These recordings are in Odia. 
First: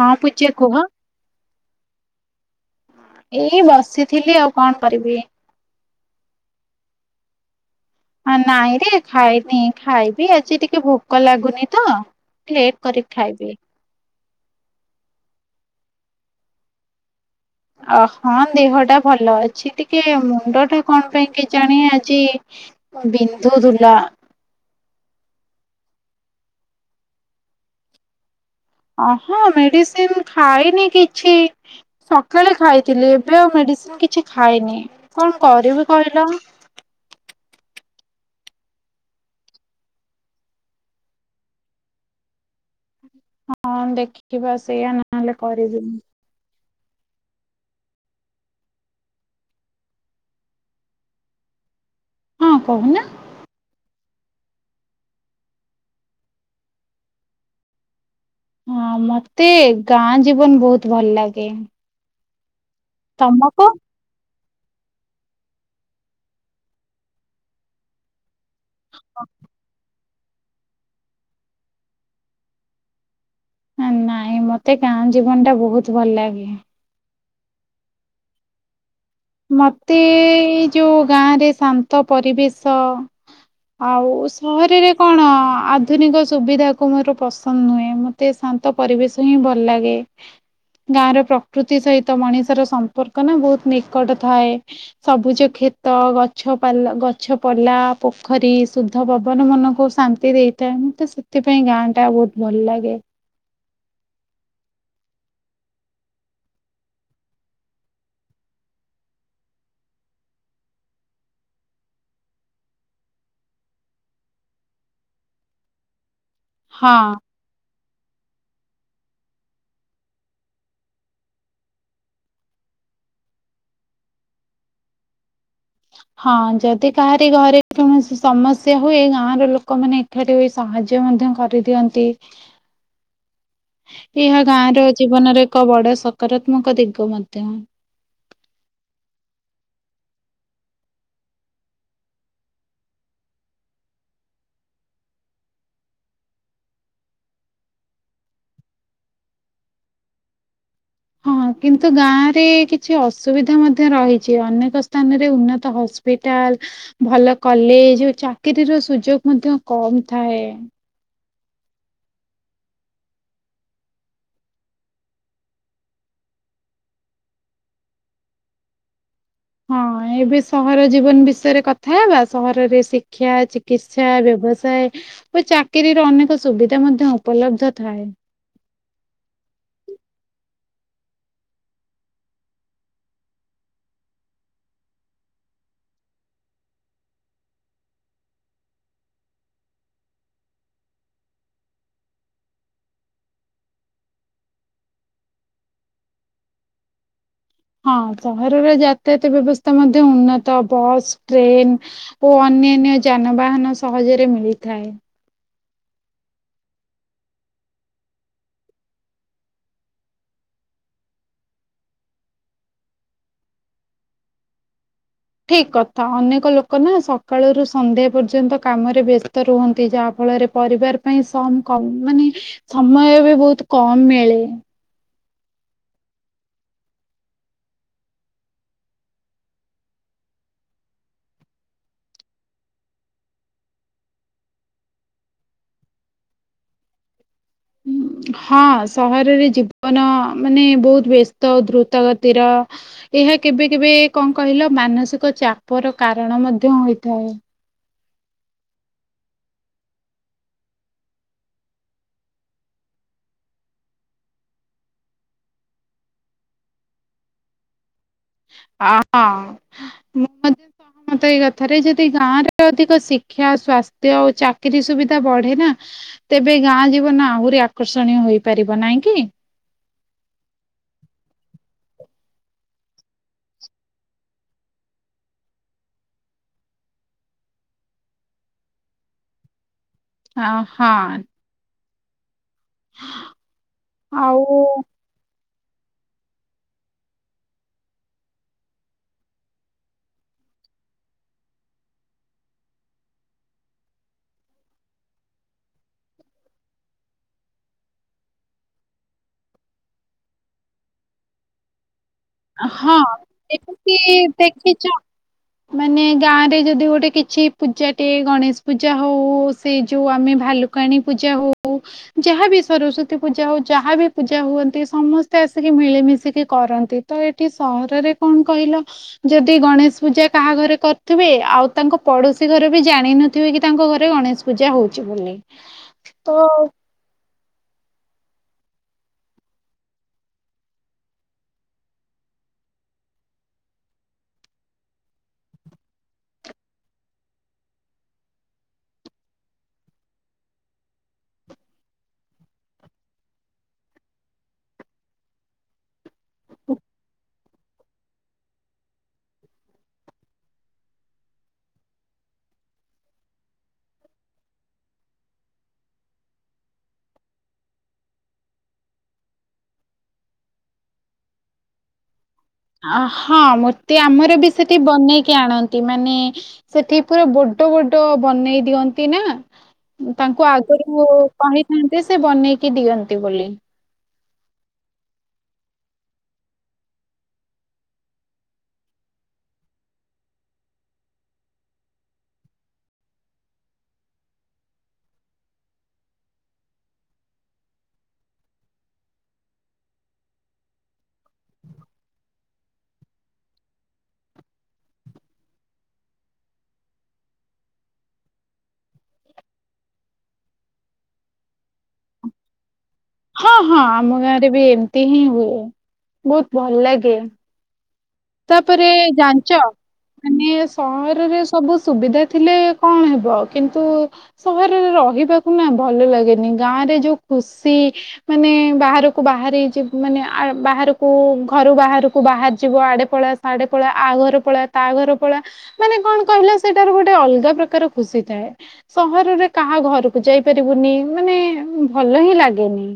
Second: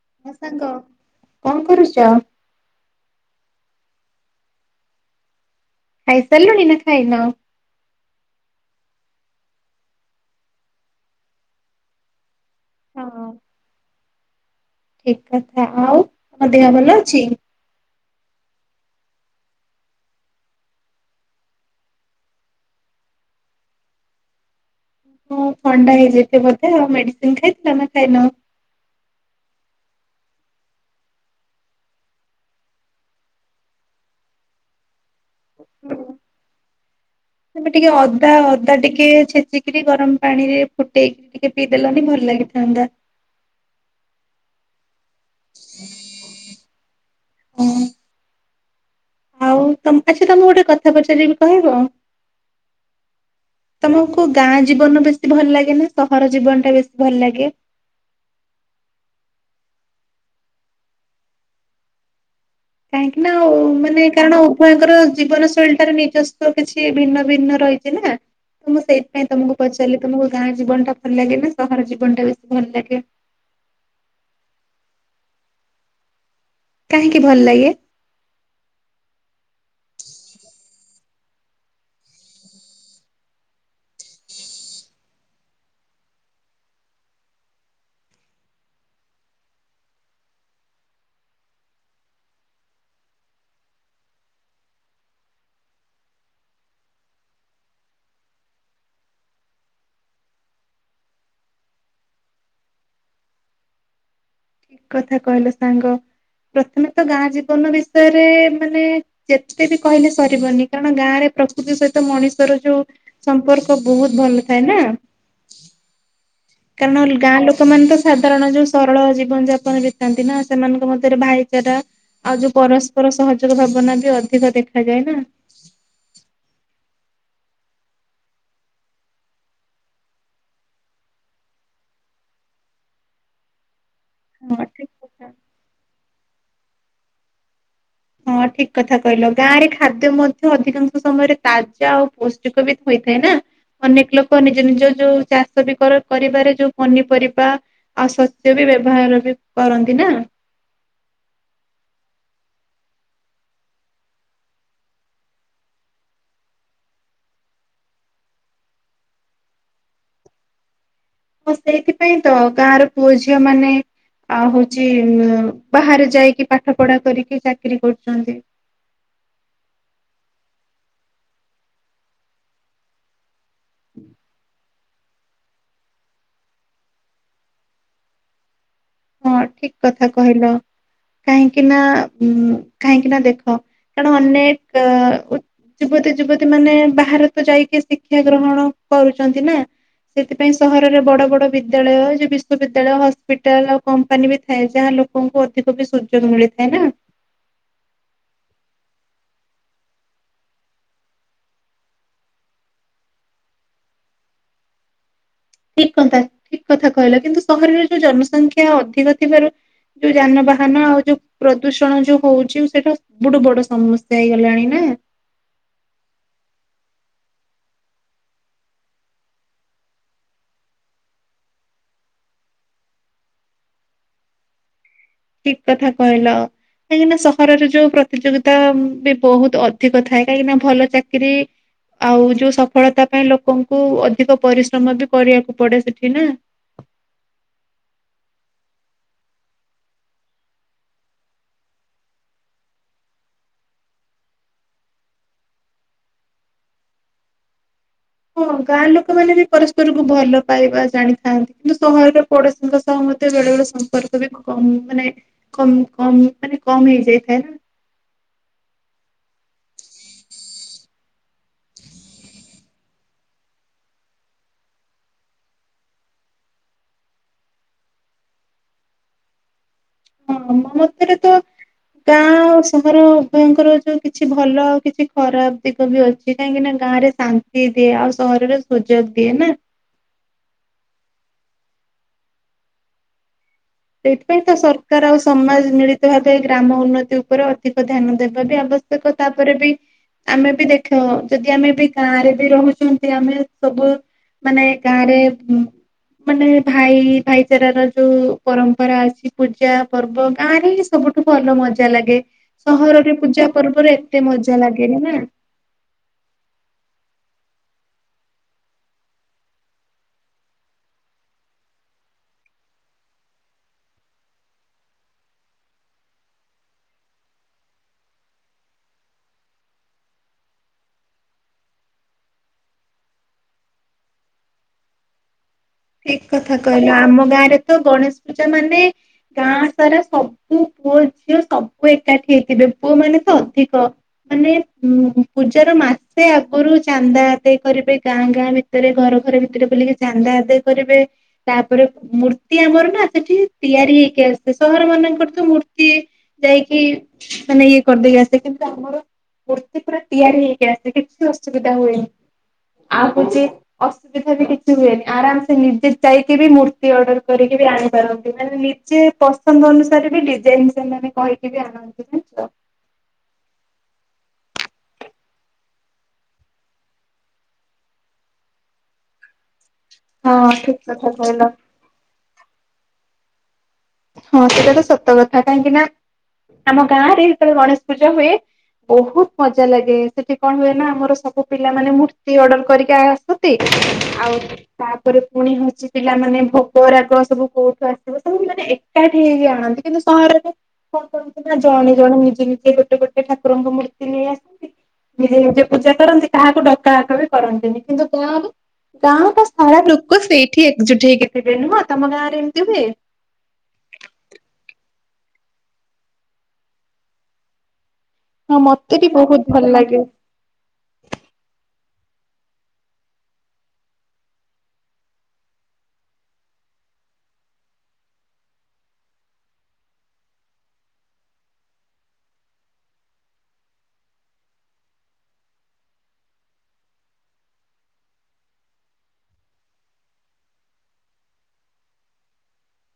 ହଁ ହେ ପୂଜା ସାଙ୍ଗ କୁହ କଣ କରୁଚ। ଏଇ ବସିଥିଲି ଆଉ କଣ କରିବି। ଖାଇ ସାରିଲଣି ନା ଖାଇନ। ହ ନାଇଁ ରେ ଖାଇନି ଖାଇବି ଆଜି ଟିକେ ଭୋକ ଲାଗୁନି ତ ଲେଟ କରିକ୍ ଖାଇବି। ଠିକ୍ କଥା ଆଉ ତମ ଦେହ ଭଲ ଅଛି। ଅ ହଁ ଦେହଟା ଭଲ ଅଛି ଟିକେ ମୁଣ୍ଡ ଟା କଣ ପାଇଁ କେ ଜାଣି ଆଜି ବିନ୍ଧୁଥୁଲା। ହଁ ଥଣ୍ଡା ହେଇଯାଇିଚି ବୋଧେ ଆଉ ମେଡିସିନ ଖାଇଥିଲ ନା ଖାଇନ। ଅହଁ ମେଡିସିନ ଖାଇନି କିଛି। ସକାଳେ ଖାଇଥିଲି ଏବେ ଆଉ ମେଡିସିନ କିଛି ଖାଇନି କଣ କରିବି କହିଲ। ଏବେ ଟିକେ ଅଦା ଅଦା ଟିକେ ଛେଚିକରି ଗରମ ପାଣିରେ ଫୁଟେଇକି ଟିକେ ପିଇଦେଲନି ଭଲ ଲାଗିଥାନ୍ତା। ହଁ ଦେଖିବା ସେଇଆ ନହେଲେ କରିବି। ହୁଁ। ଆଉ ତମ ଆଚ୍ଛା ତମକୁ ଗୋଟେ କଥା ପଚାରିବି କହିବ। ହଁ କହୁନା। ତମକୁ ଗାଁ ଜୀବନ ଟା ବେଶୀ ଭଲ ଲାଗେ ନା ସହର ଜୀବନ ଟା ବେଶୀ ଭଲ ଲାଗେ। ହଁ ମତେ ଗାଁ ଜୀବନ ବହୁତ ଭଲ ଲାଗେ। କାହିଁକି ନା ଆଉ ତମକୁ? ମାନେ କାରଣ ଉଭୟଙ୍କ ର ଜୀବନ ଶୈଳୀ ଟାରେ ନିଜସ୍ଵ କିଛି ଭିନ୍ନ ଭିନ୍ନ ରହିଛି ନା। ତ ମୁଁ ସେଇଥିପାଇଁ ତମକୁ ପଚାରିଲି ତମକୁ ଗାଁ ଜୀବନ ଟା ଭଲ ଲାଗେ ନା ସହର ଜୀବନଟା ବେଶୀ ଭଲ ଲାଗେ। ନାଇଁ ମତେ ଗାଁ ଜୀବନ ଟା ବହୁତ ଭଲ ଲାଗେ। କାହିଁକି ଭଲ ଲାଗେ। ମୋତେ ଯେଉଁ ଗାଁରେ ଶାନ୍ତ ପରିବେଶ ଆଉ ସହରରେ କଣ ଆଧୁନିକ ସୁବିଧା କୁ ମୋର ପସନ୍ଦ ନୁହେଁ ମତେ ତେ ଶାନ୍ତ ପରିବେଶ ହିଁ ଭଲ ଲାଗେ। ଗାଁ ର ପ୍ରକୃତି ସହିତ ମଣିଷର ସମ୍ପର୍କ ନା ବହୁତ ନିକଟ ଥାଏ। ସବୁଜ କ୍ଷେତ ଗଛ ପାଲ ଗଛ ପଲା ପୋଖରୀ ଶୁଦ୍ଧ ପବନ ମନକୁ ଶାନ୍ ନ୍ତି ଦେଇଥାଏ ମତେ ସେଥିପାଇଁ ଗାଁ ଟା ବହୁତ ଭଲ ଲାଗେ। ଠିକ କଥା କହିଲ ସାଙ୍ଗ ପ୍ରଥମେ ତ ଗାଁ ଜୀବନ ବିଷୟରେ ମାନେ ଯେତେ ବି କହିଲେ ସରିବନି କାରଣ ଗାଁରେ ପ୍ରକୃତି ସହିତ ମଣିଷର ଯୋଉ ସମ୍ପର୍କ ବହୁତ ଭଲ ଥାଏ ନା। ହଁ। କାରଣ ଗାଁ ଲୋକ ମାନ ତ ସାଧାରଣ ଯୋଉ ସରଳ ଜୀବନ ଯାପନ ବିତାନ୍ତି ନା ସେମାନଙ୍କ ମଧ୍ୟରେ ଭାଇଚାରା ଆଉ ଯୋଉ ପରସ୍ପର ସହଯୋଗ ଭାବନା ବି ଅଧିକ ଦେଖାାଯାଏ ନା। ହଁ ଯଦି କାହାରି ଘରେ କୌଣସି ସମସ୍ୟା ହୁଏ ଗାଁର ଲୋକମାନେ ହେଟୁ ବି ସାହାଯ୍ୟ ମଧ୍ୟ କରିଦିଅନ୍ତି। ଏହା ହଁ ଗାଁ ର ଠିକ୍ କଥା। ଜୀବନର ଏକ ବଡ ସକାରାତ୍ମକ ଦିଗ ମଧ୍ୟ। ହଁ ଠିକ କଥା କହିଲ ଗାଁରେ ଖାଦ୍ୟ ମଧ୍ୟ ଅଧିକାଂଶ ସମୟରେ ତାଜା ଆଉ ପୌଷ୍ଟିକ ବି ହୋଇଥାଏ ନା। ଅନେକ ଲୋକ ନିଜ ନିଜ ଯୋଉ ଚାଷ ବି କରିବାରେ ଯୋଉ ପନିପରିବା ଆଉ ଶସ୍ୟ ବି ବ୍ୟବହାର ବି କରନ୍ତି ନା ହଁ କିନ୍ତୁ ଗାଁ ରେ କିଛି ଅସୁବିଧା ମଧ୍ୟ ରହିଛି ଅନେକ ସ୍ଥାନରେ ଉନ୍ନତ ହସ୍ପି ହସ୍ପିଟାଲ ଭଲ କଲେଜ ଚାକିରୀର ସୁଯୋଗ ମଧ୍ୟ କମ ଥାଏ ସେଇଥିପାଇଁ ତ ଗାଁର ପୁଅ ଝିଅ ମାନେ ଆଉ ହଉଛି ବାହାରେ ଯାଇକି ପାଠ ପଢା କରିକି ଚାକିରୀ କରୁଛନ୍ତି। ହଁ ଏବେ ସହର ଜୀବନ ବିଷୟରେ କଥା ହେବା ସହରରେ ଶିକ୍ଷା ଚିକିତ୍ସା ବ୍ୟବସାୟ ଓ ଚାକିରିୀର ଅନେକ ସୁବିଧା ମଧ୍ୟ ଉପଲବ୍ଧ ଥାଏ। ହଁ ଠିକ କଥା କହିଲ। କାହିଁକି ନା ଉଁ କାହିଁକି ନା ଦେଖ କାରଣ ଅନେକ ଯୁବତୀ ଯୁବତୀ ମାନେ ବାହାର ତ ଯାଇକି ଶିକ୍ଷା ଗ୍ରହଣ କରୁଛନ୍ତି ନା ସେଥିପାଇଁ ସହରରେ ବଡ ବଡ ବିଦ୍ୟାଳୟ ଯେ ବିଶ୍ୱବିଦ୍ୟାଳୟ ହସ୍ପିଟାଲ କମ୍ପାନୀ ବି ଥାଏ ଯାହା ଲୋକଙ୍କୁ ଅଧିକ ବି ସୁଯୋଗ ମିଳିଥାଏ ନା ହଁ ସହରର ଯାତାୟାତ ବ୍ୟବସ୍ଥା ମଧ୍ୟ ଉନ୍ନତ ବସ୍ ଟ୍ରେନ୍ ଓ ଅନ୍ୟାନ୍ୟ ଯାନବାହାନ ସହଜରେ ମିଳିଥାଏ ଠିକ କଥା ଠିକ କଥା କହିଲା କିନ୍ତୁ ସହରରେ ଯୋଉ ଜନସଂଖ୍ୟା ଅଧିକ ଥିବାରୁ ଯୋଉ ଯାନବାହାନ ଆଉ ଯୋଉ ପ୍ରଦୂଷଣ ଯୋଉ ହଉଛି ସେଇଟା ସବୁଠୁ ବଡ ସମସ୍ୟା ହେଇଗଲାଣି ନା ଠିକ କଥା ଅନେକ ଲୋକ ନା ସକାଳରୁ ସନ୍ଧ୍ୟା ପର୍ଯ୍ୟନ୍ତ କାମରେ ବ୍ୟସ୍ତ ରୁହନ୍ତି ଯାହାଫଳରେ ପରିବାର ପାଇଁ ସମ କମ ମାନେ ସମୟ ବି ବହୁତ କମ ମିଳେ। ଠିକ କଥା କହିଲ। କାହିଁକିନା ସହରରେ ଯୋଉ ପ୍ରତିଯୋଗିତା ବି ବହୁତ ଅଧିକ ଥାଏ କାହିଁକିନା ଭଲ ଚାକିରି ଆଉ ଯୋଉ ସଫଳତା ପାଇଁ ଲୋକଙ୍କୁ ଅଧିକ ପରିଶ୍ରମ ବି କରିବାକୁ ପଡେ ସେଠି ନା ଉଁ, ହ ହଁ ସହରରେ ଜୀବନ ମାନେ ବହୁତ ବ୍ୟସ୍ତ ଦ୍ରୁତ ଗତିର ଏହା କେବେ କେବେ କଣ କହିଲ ମାନସିକ ଚାପ ର କାରଣ ମଧ୍ୟ ହୋଇଥାଏ ହଁ ଗାଁ ଲୋକମାନୋନ ବି ପରସ୍ପରକୁ ଭଲ ପାଇବା ଜାଣିଥାନ୍ତି କିନ୍ତୁ ସହରର ପଡୋଶୀଙ୍କ ସହ ମଧ୍ୟେ ବେଳେ ବେଳେ ସମ୍ପର୍କ ବି କମ୍ ମାନେ କ କମ ମାନେ କମ ହେଇଯାଇଥାଏ ନା ହଁ ହଁ ମୁଁ ମ ମତେ ଏଇ କଥାରେ ଯଦି ଗାଁ ରେ ଅଧିକ ଶିକ୍ଷା ସ୍ବାସ୍ଥ୍ୟ ଓ ଚାକିରିୀ ସୁବିଧା ବଢେ ନା ତେବେ ଗାଁ ଜୀବନ ଆହୁରି ଆକର୍ଷଣୀୟ ହେଇପାରିବ ନାଇଁ କି? ହଁ ମୋ ମତରେ ତ ଗାଁ ଆଉ ସହର ଉଭୟଙ୍କର ଯୋଉ କିଛି ଭଲ ଓ କିଛି ଖରାପ ଦିଗ ବି ଅଛି କାହିଁକି ନା ଗାଁ ରେ ଶାନ୍ତି ଦିଏ ଆଉ ସହରରେ ସୁଯୋଗ ଦିଏ ନା ଅ ହଁ ସେଥିପାଇଁ ତ ଆଉ ସରକାର ଆଉ ସମାଜ ମିଳିତ ଭାବେ ଗ୍ରାମ ଉନ୍ନତି ଉପରେ ଅଧିକ ଧ୍ୟାନ ଦେବା ବି ଆବଶ୍ୟକ ତାପରେ ବି ଆମେ ବି ଦେଖ ଯଦି ଆମେ ବି ଗାଁରେ ବି ରହୁଛନ୍ତି ଆମେ ସବୁ ମାନେ ଗାଁ ରେ ମାନେ ଭାଇ ଭାଇଚାର ର ଯୋଉ ପରମ୍ପରା ଅଛି ପୂଜା ପର୍ବ ଗାଁ ରେ ହିଁ ସବୁଠୁ ଭଲ ମଜା ଲାଗେ ହଁ ସହରରେ ପୂଜା ପର୍ବରେ ଏମିତି ଏତେ ମଜା ଦେଖିଛ ଲାଗେନି ନା ମାନେ ଗାଁ ରେ ଯଦି ଗୋଟେ କିଛି ପୂଜାଟିଏ ଗଣେଶ ପୂଜା ହଉ ସେ ଯୋଉ ଆମେ ଭାଲୁ କଣୀ ପୂଜା ହଉ ଯାହାବି ସରସ୍ଵତୀ ପୂଜା ହଉ ଯାହାବି ପୂଜା ହୁଅନ୍ତି ସମସ୍ତେ ଆସିକି ମିଳିମିଶିକି କରନ୍ତି ତ ଏଠି ସହରରେ କଣ କହିଲ ଯଦି ଗଣେଶ ପୂଜା କାହା ଘରେ କରୁଥିବେ ଆଉ ତାଙ୍କ ପଡୋଶୀ ଘରେ ବି ଜାଣିିନଥିବେ କି ତାଙ୍କ ଘରେ ଗଣେଶ ପୂଜା ହଉଛି ବୋଲି ଠିକ ତ କଥା କହିଲ ଆମ ଗାଁ ରେ ତ ଗଣେଶ ପୂଜା ମାନେ ଗାଁ ସାରା ସବୁ ପୁଅ ଝିଅ ସବୁ ଏକାଠି ହେଇଥିବେ ପୁଅ ମାନେ ତ ଅଧିକ ମାନେ ଉଁ ପୂଜାର ମାସେ ଆଗରୁ ଚାନ୍ଦା ଆଦାୟ କରିବେ ଗାଁ ଗାଁ ରେ ଭିତରେ ଘର ଘର ଭିତରେ ବୁଲିକି ଚାନ୍ଦା ଆଦାୟ କରିବେ। ତାପରେ ମୂର୍ତ୍ତି ଆମର ନା ସେଠି ତିଆରି ହେଇକି ଆସେ ସହର ମାନଙ୍କର ତୁ ମୂର୍ତ୍ତି ଯାଇକି ମାନେ ଇଏ କରିଦବ ସେଠି ତ ଆମର ମୂର୍ତ୍ତି ପୁରା ତିଆରି ହେଇକି ଆସେ କିଛି ଅସୁବିଧା ହୁଏନି। ଆଉ କିଚି ଅସୁବିଧା ବି କିଛି ହୁଏନି ଆରାମ ସେ ନିଜେ ଯାଇକି ବି ମୂର୍ତ୍ତି ଅର୍ଡର କରିକି ବି ଆଣିପାରନ୍ତି ମାନେ ନିଜେ ପସନ୍ଦ ଅନୁସାରେ ବି ଡିଜାଇନ ସବୁ ସେମାନେ କହିକି ବି ଆଣନ୍ତି ଠିକ୍ ତ? ଅ ହଁ ମୂର୍ତ୍ତି ଆମର ବି ସେଠି ବନେଇକି ଆଣନ୍ତି ମାନେ ସେଠି ପୁରା ବଡ଼ ବଡ଼ ବନେଇ ଦିଅନ୍ତି ନା? ତାଙ୍କୁ ହଁ ଠିକ ଆଗରୁ କଥା କହିଲ କହିଥାନ୍ତି ସେ ବନେଇକି ଦିଅନ୍ତି ବୋଲି। ହଁ ସେଇଟା ତ ସତ କଥା କାହିଁକି ନା ଆମ ଗାଁ ରେ ଯେତେବେଳେ ଗଣେଶ ପୂଜା ହୁଏ? ବହୁତ ମଜା ଲାଗେ ସେଠି କଣ ହୁଏ ନା ଆମର ସବୁ ପିଲାମାନୋନେ ମୂର୍ତ୍ତି ଅର୍ଡର କରିକି ଆ ତତେ ଆଉ ତାପରେ ପୁଣି ହଉଛି ପିଲାମାନେ ଭୋଗ ରାଗ ସବୁ କୋଉଠୁ ଆସିବ ସବୁ ମାନେ ଏକାଠି ହେଇକି ଆଣନ୍ତି କିନ୍ତୁ ସହରେ? କଣ କରନ୍ତି ନା ଜଣେ ଜଣେ ନିଜେ ନିଜେ ଗୋଟେ ଗୋଟେ ଠାକୁରଙ୍କ ମୂର୍ତ୍ତି ନେଇ ଆସନ୍ତି। ନିଜେ ନିଜେ ପୂଜା କରନ୍ତି କାହାକୁ ଡକା ହକା ବି କରନ୍ତିନି କିନ୍ତୁ ଗାଁରେ ଗାଁ ତ ସାରା ଲୋକ ସେଇଠି ଏକଜୁଟ ହେଇକି ଥିବେ ନୁହଁ ତମ ଗାଁ ରେ ଏମିତି ହୁଏ? ହଁ ହଁ ଆମ ଗାଁ ରେ ବି ଏମିତି ହିଁ ହୁଏ ବହୁତ ଭଲ ଲାଗେ। ହଁ ତାପରେ ମତେ ବି ବହୁତ ଜାଣିଛ? ଭଲ ଲାଗେ। ମାନେ ସହରରେ ସବୁ ସୁବିଧା ଥିଲେ କଣ ହେବ କିନ୍ତୁ ସହରରେ ରହିବାକୁ ନା ଭଲ ଲାଗେନି ଗାଁରେ ଯୋଉ ଖୁସି। ମାନେ ବାହାରକୁ ବାହାର ଯିବ ମାନେ ବାହାରକୁ ଘରୁ ବାହାରକୁ ବାହାରି ଯିବ ଆଡେ। ପଳା ସାଢେ ପଳା ଆ ଘର ପଳା ତା ଘର ପଳା। ମାନେ କଣ କହିଲା ସେଇଟାରୁ ଗୋଟେ ଅଲଗା ପ୍ରକାର ଖୁସି ଥାଏ। ସହରରେ କାହା ଘରକୁ ଯାଇପାରିବୁନି ମାନେ ଭଲ ହିଁ ଲାଗେନି।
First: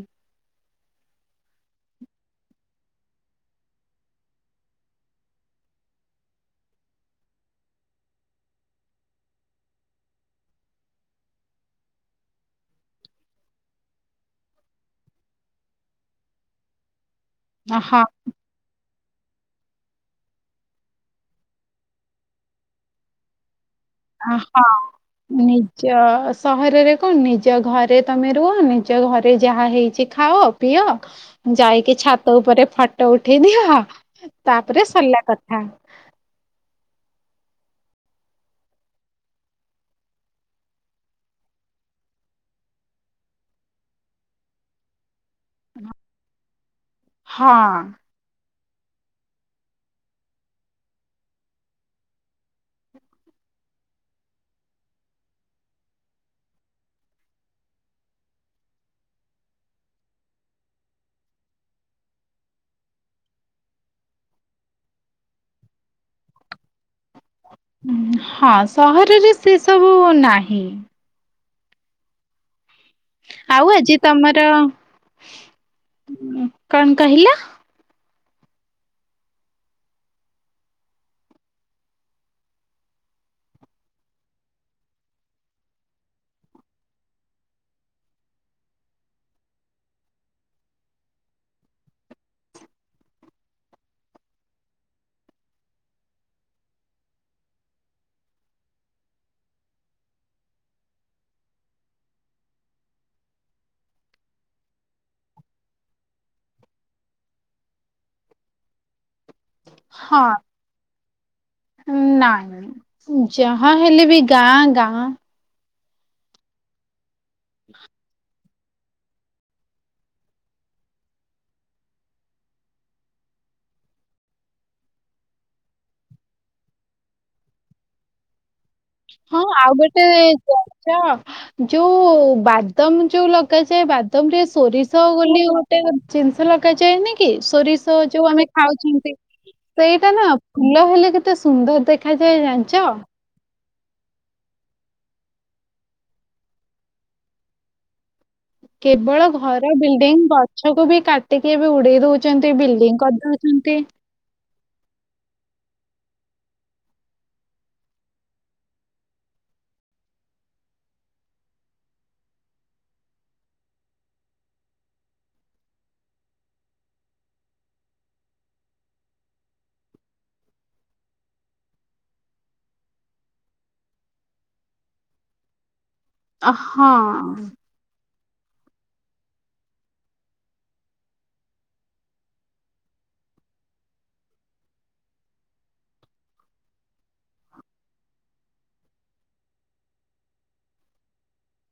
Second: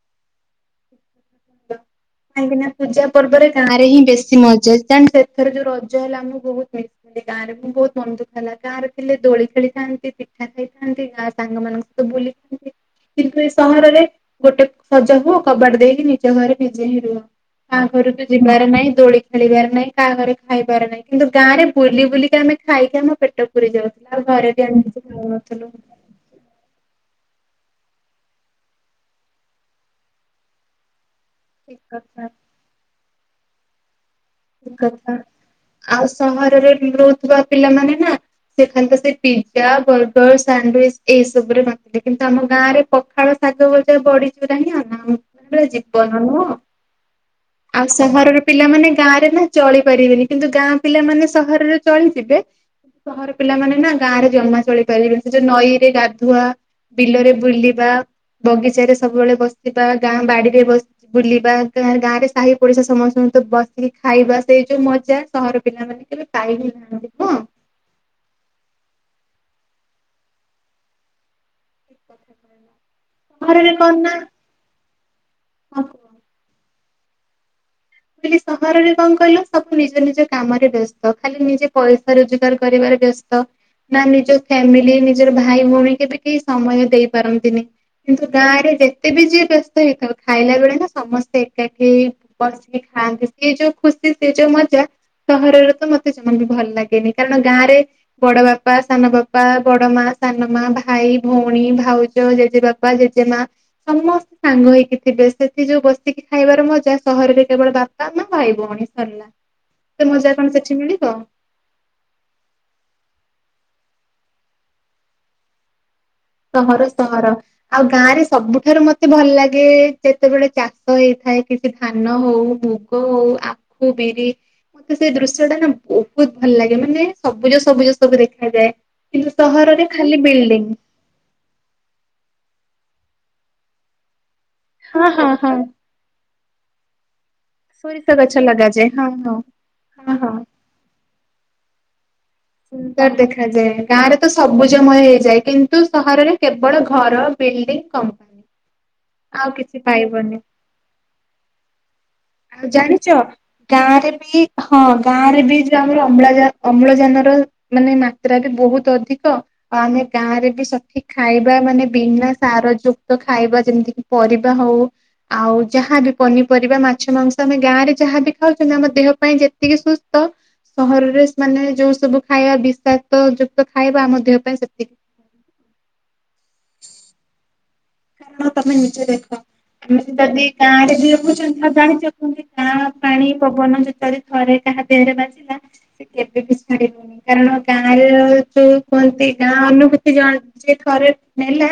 କାହିଁକି ନା ପୂଜା ପର୍ବରେ ଗାଁରେ ହିଁ ବେଶୀ ମଜା କାରଣ ସେଥର ଯୋଉ ରଜ ହେଲା ମୁଁ ବହୁ ମିଥିଲି ଗାଁରେ ମୁଁ ବହୁତ ମନ ଦୁଃଖ ହେଲା। ଗାଁରେ ଥିଲେ ଦୋଳି ଖେଳିଥାନ୍ତି ପିଠା ଖାଇଥାନ୍ତି ଗାଁ ସାଙ୍ଗମାନାନଙ୍କ ସହିତ ବୁଲିଥାନ୍ତି। କିନ୍ତୁ ଏ ସହରରେ ଗୋଟେ ସଜା ହୁଅ କବାଟ ଦେଇକି ନିଜ ଘରେ ବିନ୍ ହଁ ଆହାଁ ଘର ବି ଯିବାର ନାହିଁ ଦୋଳି ଖେଳିବାର ନାହିଁ। କାହା ଘରେ ଖାଇବାର ନାହିଁ। କିନ୍ତୁ ଗାଁରେ ବୁ ବୁଲିକି ଆମେ ଖାଇକି ଆମ ପେଟକୁ ପୁରେଇ ଦିଅ ଆମ ଆଉ ଘରେ ହଁ। ବି ଏମିତି ଖାଉନଥିଲୁ। ନିଜ ଠିକ ସହରରେ କଣ ନିଜ ଘରେ ତମେ ରୁହ ନିଜ ଘରେ ଯାହା ହେଇଛି ଖାଅ ପିଅ। ଯାଇକି କଥା ଛାତ ଉପରେ ଫଟୋ ଉଠେଇ ଦିଅ ତାପରେ ସରିଲା କଥା। ଆଉ ସହରରେ ରହୁଥିବା ପିଲାମାନେ ନା ସେ ଖାଲି ତ ସେ ପିଜା ବର୍ଗର ସାଣ୍ଡଉଇଚ ଏଇ ସବୁରେ ମାତିଲେ। କିନ୍ତୁ ଆମ ଗାଁ ରେ ପଖାଳ ଶାଗ ବଜା ବଡି ଚୁରା ହିଁ ଅନାଉ। ପୁରା ଜୀବନ ନୁହଁ ହଁ ଆଉ ସହରର ପିଲାମାନେ ଗାଁ ରେ ନା ଚଳି ପାରିବେନି, କିନ୍ତୁ ଗାଁ ପିଲାମାନେ ସହରରେ ଚଳିଯିବେ। ସହର ପିଲାମାନେ ନା ଗାଁ ରେ ଜମା ଚଳିପାରିବେନି। ସେ ଯୋଉ ନଈ ରେ ଗାଧୁଆ ବିଲରେ ବୁଲିବା ବଗିଚା ରେ ସବୁବେଳେ ବସିବା ଗାଁ ବାଡିରେ ବସ ବୁଲିବା ଗାଁ ରେ ସାହି ପଡିଶା ସମସ୍ତଙ୍କୁ ତ ବ କି ଖାଇବା ସେଇ ଯୋଉ ମଜା ସହର ପିଲାମାନେ କେବେ ପାଇ ହି ନାହାନ୍ତି ନା। ହଁ ସହରରେ ସେ ସବୁ ନାହିଁ। ଠିକ୍ କଥା। ଆଉ ଆଜି ତମର ହଁ କଣ କହିଲ? ସହରରେ କଣ କହିଲ ସବୁ ନିଜ ନିଜ କାମରେ ବ୍ୟସ୍ତ ଖାଲି ନିଜେ ପଇସା ରୋଜଗାର କରିବାରେ ବ୍ୟସ୍ତ। ନା ନିଜ ଫ୍ୟାମିଲି ନିଜର ଭାଇ ଭଉଣୀ କେ ବି କେହି ସମୟ ଦେଇପାରନ୍ତିନି। କିନ୍ତୁ ଗାଁରେ ଯେତେବି ଯିଏ ବ୍ୟସ୍ତ ହେଇଥାଉ ଖାଇଲା ବେଳେ ନା ସମସ୍ତେ ଏକାଠି ହେଇ ବସି ଖାଆନ୍ତି ସେ ଯୋଉ ଖୁସି ସେ ଯୋଉ ମଜା ସହରରେ ତ ମତେ ଜମା ବି ଭଲ ଲାଗେନି କାରଣ ଗାଁରେ ବଡବାପା ସାନବାପା ବଡମା ସାନମା ଭାଇ ଭଉଣୀ ଭାଉଜ ଜେଜେବାପା ବାପା ଜେଜେମା ସମସ୍ତେ ସାଙ୍ଗ ହେଇକି ଥିବେ ସେଥି ଯୋଉ ବସିକି ଖାଇବାର ମଜା ସହରରେ କେବଳ ବାପା ମା ଭାଇ ଭଉଣୀ ସରିଲା ସେ ହଁ ମଜା କଣ ସେଠି ମିଳିବ? ନାଇଁ ଯାହା ହେଲେ ବି ଗାଁ ଗାଁ। ସହର ସହର ଆଉ ଗାଁ ରେ ସବୁଠାରୁ ମତେ ମତେ ଭଲ ଲାଗେ ଯେତେବେଳେ ଚାଷ ହେଇଥାଏ କିଛି ଧାନ ହଉ ମୁଗ ହଉ ମୁଗ ବିରି। ସେଇ ଦୃଶ୍ୟ ଟା ନା ବହୁତ ଭଲଲାଗେ ମାନେ ସବୁଜ ସବୁଜ ସବୁ ଦେଖାଯାଏ। କିନ୍ତୁ ହଁ ଆଉ ସହରରେ ଗୋଟେ ଖାଲି ବିଲ୍ଡିଂ ଜାଣିଛ ଯୋଉ ବାଦମ ଯୋଉ ଲଗାଯାଏ ବାଦମରେ ସୋରିଷ ହଁ ହଁ ବୋଲି ହଁ ଗୋଟେ ଜିନିଷ ଲଗାଯାଏନି କି ସୋରିଷ ଯୋଉ ଗଛ ଆମେ ଲଗାଯାଏ ହଁ ଖାଉଛନ୍ତି ହଁ ସେଇଟା ହଁ ନା ହଁ। ଫୁଲ ହେଲେ କେତେ ସୁନ୍ଦର ଦେଖ ଦେଖାଯାଏ ଜାଣିଚ। ସୁନ୍ଦର ଦେଖାଯାଏ। ଗାଁରେ ତ ସବୁଜମୟ ହେଇଯାଏ କିନ୍ତୁ ସହରରେ କେବଳ ଘର ବିଲ୍ଡିଙ୍ଗ କମ୍ପ କେବଳ ଘର ବିଲ୍ଡିଙ୍ଗ ଗଛକୁ ବି କାଟିକି ଏ ବି ଉଡେଇ ଦଉ ଆଉ ଜାଣିଛ ଗାଁରେ ବି ହଁ ଗାଁ ରେ ବି ଯଉ ଆମର ଅମ୍ଳଜ ଅମ୍ଳଜାନର ମାନେ ମାତ୍ରା ବି ବହୁତ ଅଧିକ। ଆଉ ଆମେ ଗାଁ ରେ ବି ସଠିକ ଖାଇବା ମାନେ ବିନା ସାର ଯୁକ୍ତ ଖାଇବା ଯେମିତିକି ପରିବା ହଉ ଆଉ ଯାହାବି ପନିପରିବା ମା ମାଛ ମାଂସ ଆମେ ଗାଁରେ ଯାହା ବି ଖାଉଛନ୍ତି ଆମ ଦେହ ପାଇଁ ଯେତିକି ସୁସ୍ଥ ସହରରେ ମାନେ ଯୋଉ ସବୁ ଖାଇବା ବିଷାକ୍ତ ଯୁକ୍ତ ଖାଇବା ଆମ ଦେହ ପାଇଁ ସେତିକି ଅ ହଁ। ତମେ ନିଜେ ଦେଖ। ଆମେ ଯଦି ଗାଁ ରେ ବି ରହୁଛନ୍ତି ଆଉ ଜାଣିଛନ୍ତି ଗାଁ ପାଣି ପବନ ଯେତବେଳେ ଥରେ ଯାହା ଦେହରେ ବାଜିଲା ସେ କେବେ ବି ଛାଡିବନି। କାରଣ ଗାଁରେ ରହୁ ଯୋଉ କୁହନ୍ତି ଗାଁ ଅନୁଭୂତି ଯିଏ ଥରେ ନେଲା।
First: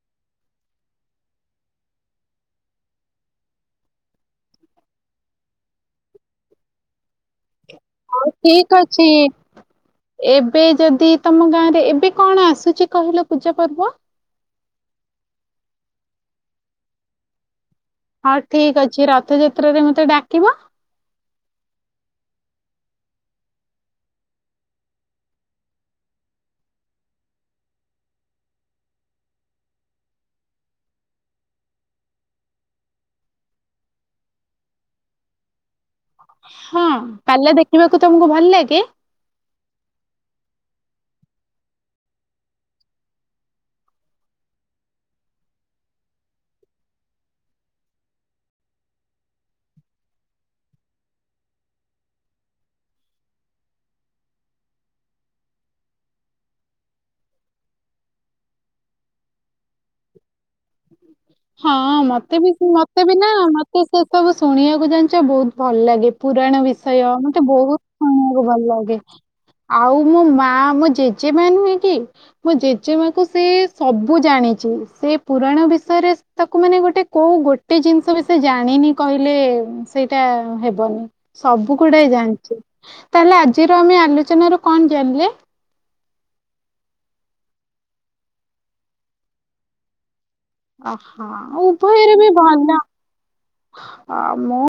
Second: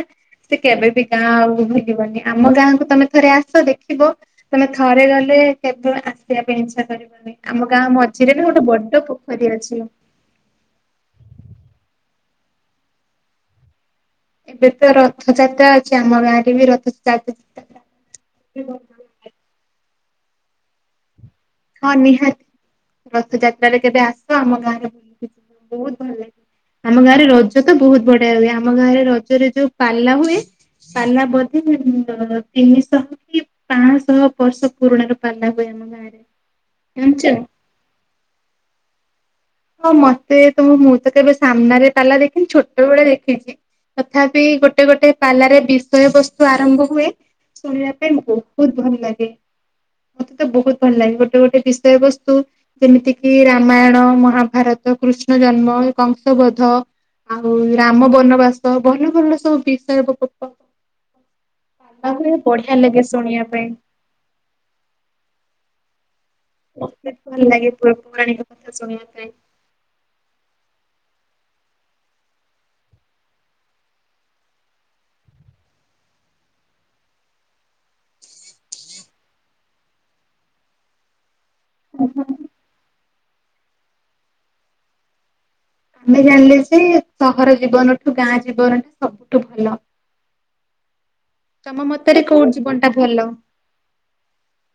ସେ କେବେବି ଗାଁ ଆଉ ଭୁଲିବନି ଆମ ଗାଁକୁ ତମେ ଥରେ ଆସ ଦେଖିବ। ତମେ ଥରେ ଗଲେ କେବେ ଆସିବା ପାଇଁ ଇଚ୍ଛା କରିବନି। ଆମ ଗାଁ ହଉ ମଝିରେ ବି ଗୋଟେ ଠିକ ବଡ ଅଛି ପୋଖରୀ ଅଛି। ଏବେ ଯଦି ତମ ଗାଁରେ ଏବେ କଣ ଆସୁଛି କହିଲ ପୂଜାପର୍ବ? ଏବେତ ରଥଯାତ୍ରା ଅଛି ଆମ ଗାଁ ରେ ବି ରଥଯାତ ହଉ ଠିକ ଅଛି ରଥଯାତ୍ରରେ ମତେ ଡାକିବ। ହଁ ନିହାତି ରଥଯାତ୍ରାରେ କେବେ ଆସ ଆମ ଗାଁରେ ବୁଲ ଯିବ ବହୁତ ଭଲ ଲାଗିବ। ଆମ ଗାଁରେ ରଜ ତ ବହୁତ ବଢିଆ ହୁଏ ଆମ ଗାଁରେ ରଜରେ ଯୋଉ ପାଲା ହୁଏ। ପାଲା ବୋଧେ ତିନିଶହ କି ପାଁଶହ ବର୍ଷ ପୁରୁଣାର ପାଲା ହୁଏ ଆମ ଗାଁରେ। ହଁ ଜାଣିଛ? ପାଲା ଦେଖିବାକୁ ତମକୁ ଭଲ ଲାଗେ? ହଁ ମତେ ତ ମୁଁ ମୁଁ ତ କେବେ ସାମ୍ନାରେ ପାଲା ଦେଖିନି ଛୋଟବେଳେ ଦେଖିଛି। ତଥାପି ଗୋଟେ ଗୋଟେ ପାଲାର ରେ ବିଷୟ ବସ୍ତୁ ଆରମ୍ଭ ହୁଏ ଶୁଣିବା ପାଇଁ ବହୁତ ଭଲଲାଗେ। ମତେ ତ ବହୁତ ଭଲ ଲାଗେ ଗୋଟେ ଗୋଟେ ବିଷୟ ବସ୍ତୁ ଯେମିତି କିି ରାମାୟଣ ମହା ଭାରତ କୃଷ୍ଣ ଜନ୍ମ କଂସବଧ ଆଉ ରାମ ବନବାସ ଭଲ ଭଲ ସବୁ ବିଷୟ [unintelligible] ହଁ ହୁଏ ମତେବି ସେ ବଢିଆ ଲାଗେ ମତେବି ନା ଶୁଣିବା ପାଇଁ ମତେ ସେସବୁ ଶୁଣିବାକୁ ଜାଣିଛ ବହୁତ ଭଲଲାଗେ। ପୁରାଣ ବିଷୟ ବହୁତ ଭଲ ମତେ ଲାଗେ ବହୁତ ପୌରାଣିକ ଶୁଣିବାକୁ ଭଲ କଥା ଲାଗେ। ଶୁଣିବା ପାଇଁ ଆଉ ମୋ ମା ମୋ ଜେଜେମା ନୁହେଁ କି ମୋ ଜେଜେମା କୁ ସେ ସବୁ ଜାଣିଛି ସେ ପୁରାଣ ବିଷୟରେ ତାକୁ ମାନେ ଗୋଟେ କଉ ଗୋଟେ ଜିନିଷ ବି ସେ ଜାଣିନି କହିଲେ ସେଇଟା ହେବନି। ସବୁ ଗୁଡାଏ ଜାଣିଛି ତାହେଲେ ଆଜିର ଆମେ ଆଲୋଚନ ରୁ କଣ ଜାଣିଲେ? ଆମେ ଜାଣିଲେ ଯେ ସହର ଜୀବନଠୁ ଗାଁ ଜୀବନ ଟା ସବୁଠୁ ଭଲ। ଅ ହ ତମ ଉଭୟରେ ମତରେ ବି କୋଉ ଜୀବନ ଭଲ ଟା ଭଲ? ଅ ମୁଁ